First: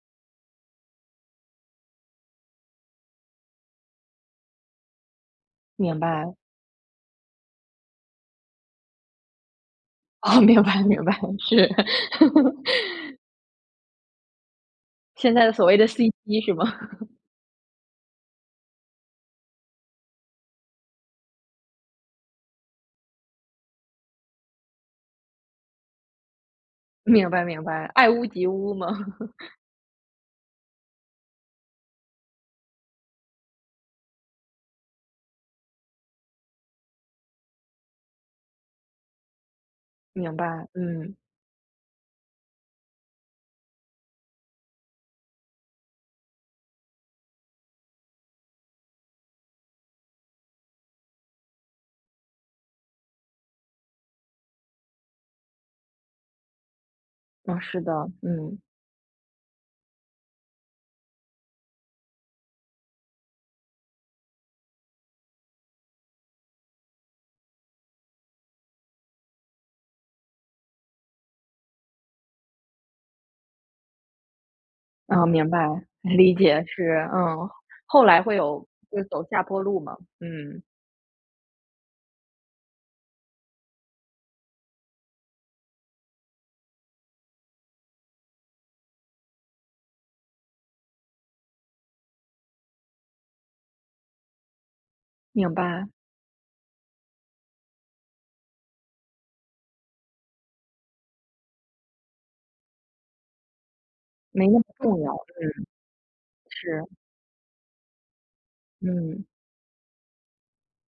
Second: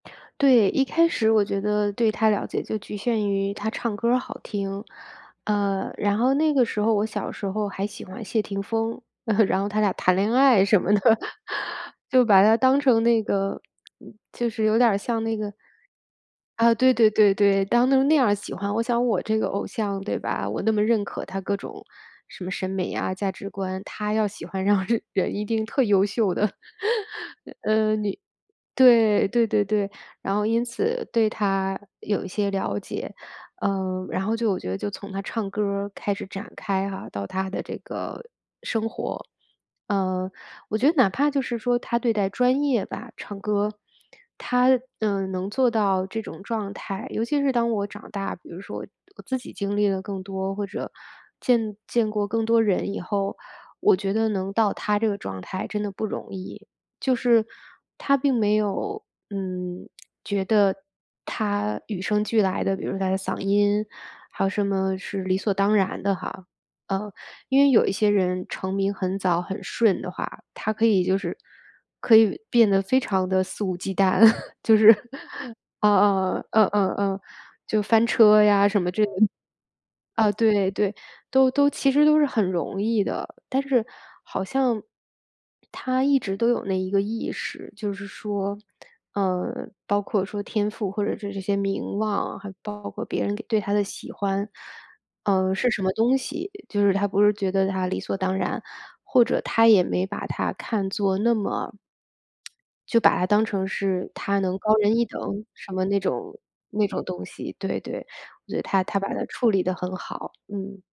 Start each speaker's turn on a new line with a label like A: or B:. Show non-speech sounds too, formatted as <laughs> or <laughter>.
A: 对，一开始我觉得对她了解就局限于她唱歌儿好听，呃，
B: 明
A: 然
B: 白。
A: 后那个时候我小时候还喜欢谢霆锋，<chuckles> 然后他俩谈恋
B: 哦，明
A: 爱
B: 白
A: 什么的。
B: 明白，是。
A: <chuckles> 就把她当成
B: <laughs>
A: 那个就是有点儿像
B: 现
A: 那
B: 在的
A: 个
B: 所谓的 CP 是吗？
A: 啊，对对
B: <chuckles>
A: 对对，当成那样儿喜欢，我想我这个偶像对吧？我那么认可她各种，什么审美呀，价值观，她要喜欢让人一定特优秀的。<chuckles>
B: 明白明白，
A: 嗯，
B: 爱
A: 你
B: 屋及乌嘛。<chuckles>
A: 对对对对，然后因此对她有一些了解。嗯，然后就我觉得就从她唱歌儿开始展开哈，到她的这个生活，嗯，
B: 明白，
A: 我觉得哪
B: 嗯。
A: 怕就是说她对待专业吧唱歌她，嗯，能做到这种状态，尤其是当我长大比如说我自己经历的更多，或者见见过更多人以后，我觉得能到她这个状态真的不容易。就是
B: 哦，是的，
A: 她并没
B: 嗯。
A: 有，嗯，觉得她与生俱来的，比如她的嗓音还有什么是理所当然的哈。嗯，因为有一些人成名很早很顺的话，她可以就是可以变得非常地肆无忌惮，<chuckles> 就是，
B: 嗯，明
A: <chuckles>
B: 白。
A: 嗯
B: 理
A: 嗯
B: 解，
A: 嗯嗯
B: 是，
A: 嗯，
B: 嗯，
A: 就
B: 后
A: 翻
B: 来会
A: 车呀
B: 有
A: 什么之
B: 会
A: 类。
B: 走下坡路嘛，
A: 啊，
B: 嗯。
A: 对对，都都其实都是很容易的，但是好像，她一直都有那一个意识，就是说嗯，包括说天赋或者是这些名望，还包括别人对她的喜欢，
B: 明
A: 嗯，是什
B: 白。
A: 么东西，就是她不是觉得她理所当然，或者她也没把它看作那么就把它当成是她
B: 没那
A: 能
B: 么
A: 高人
B: 重
A: 一
B: 要，
A: 等
B: 嗯。
A: 什么那种
B: 是。
A: 那种东西，对对，所以她她把
B: 嗯。
A: 它处理得很好，嗯。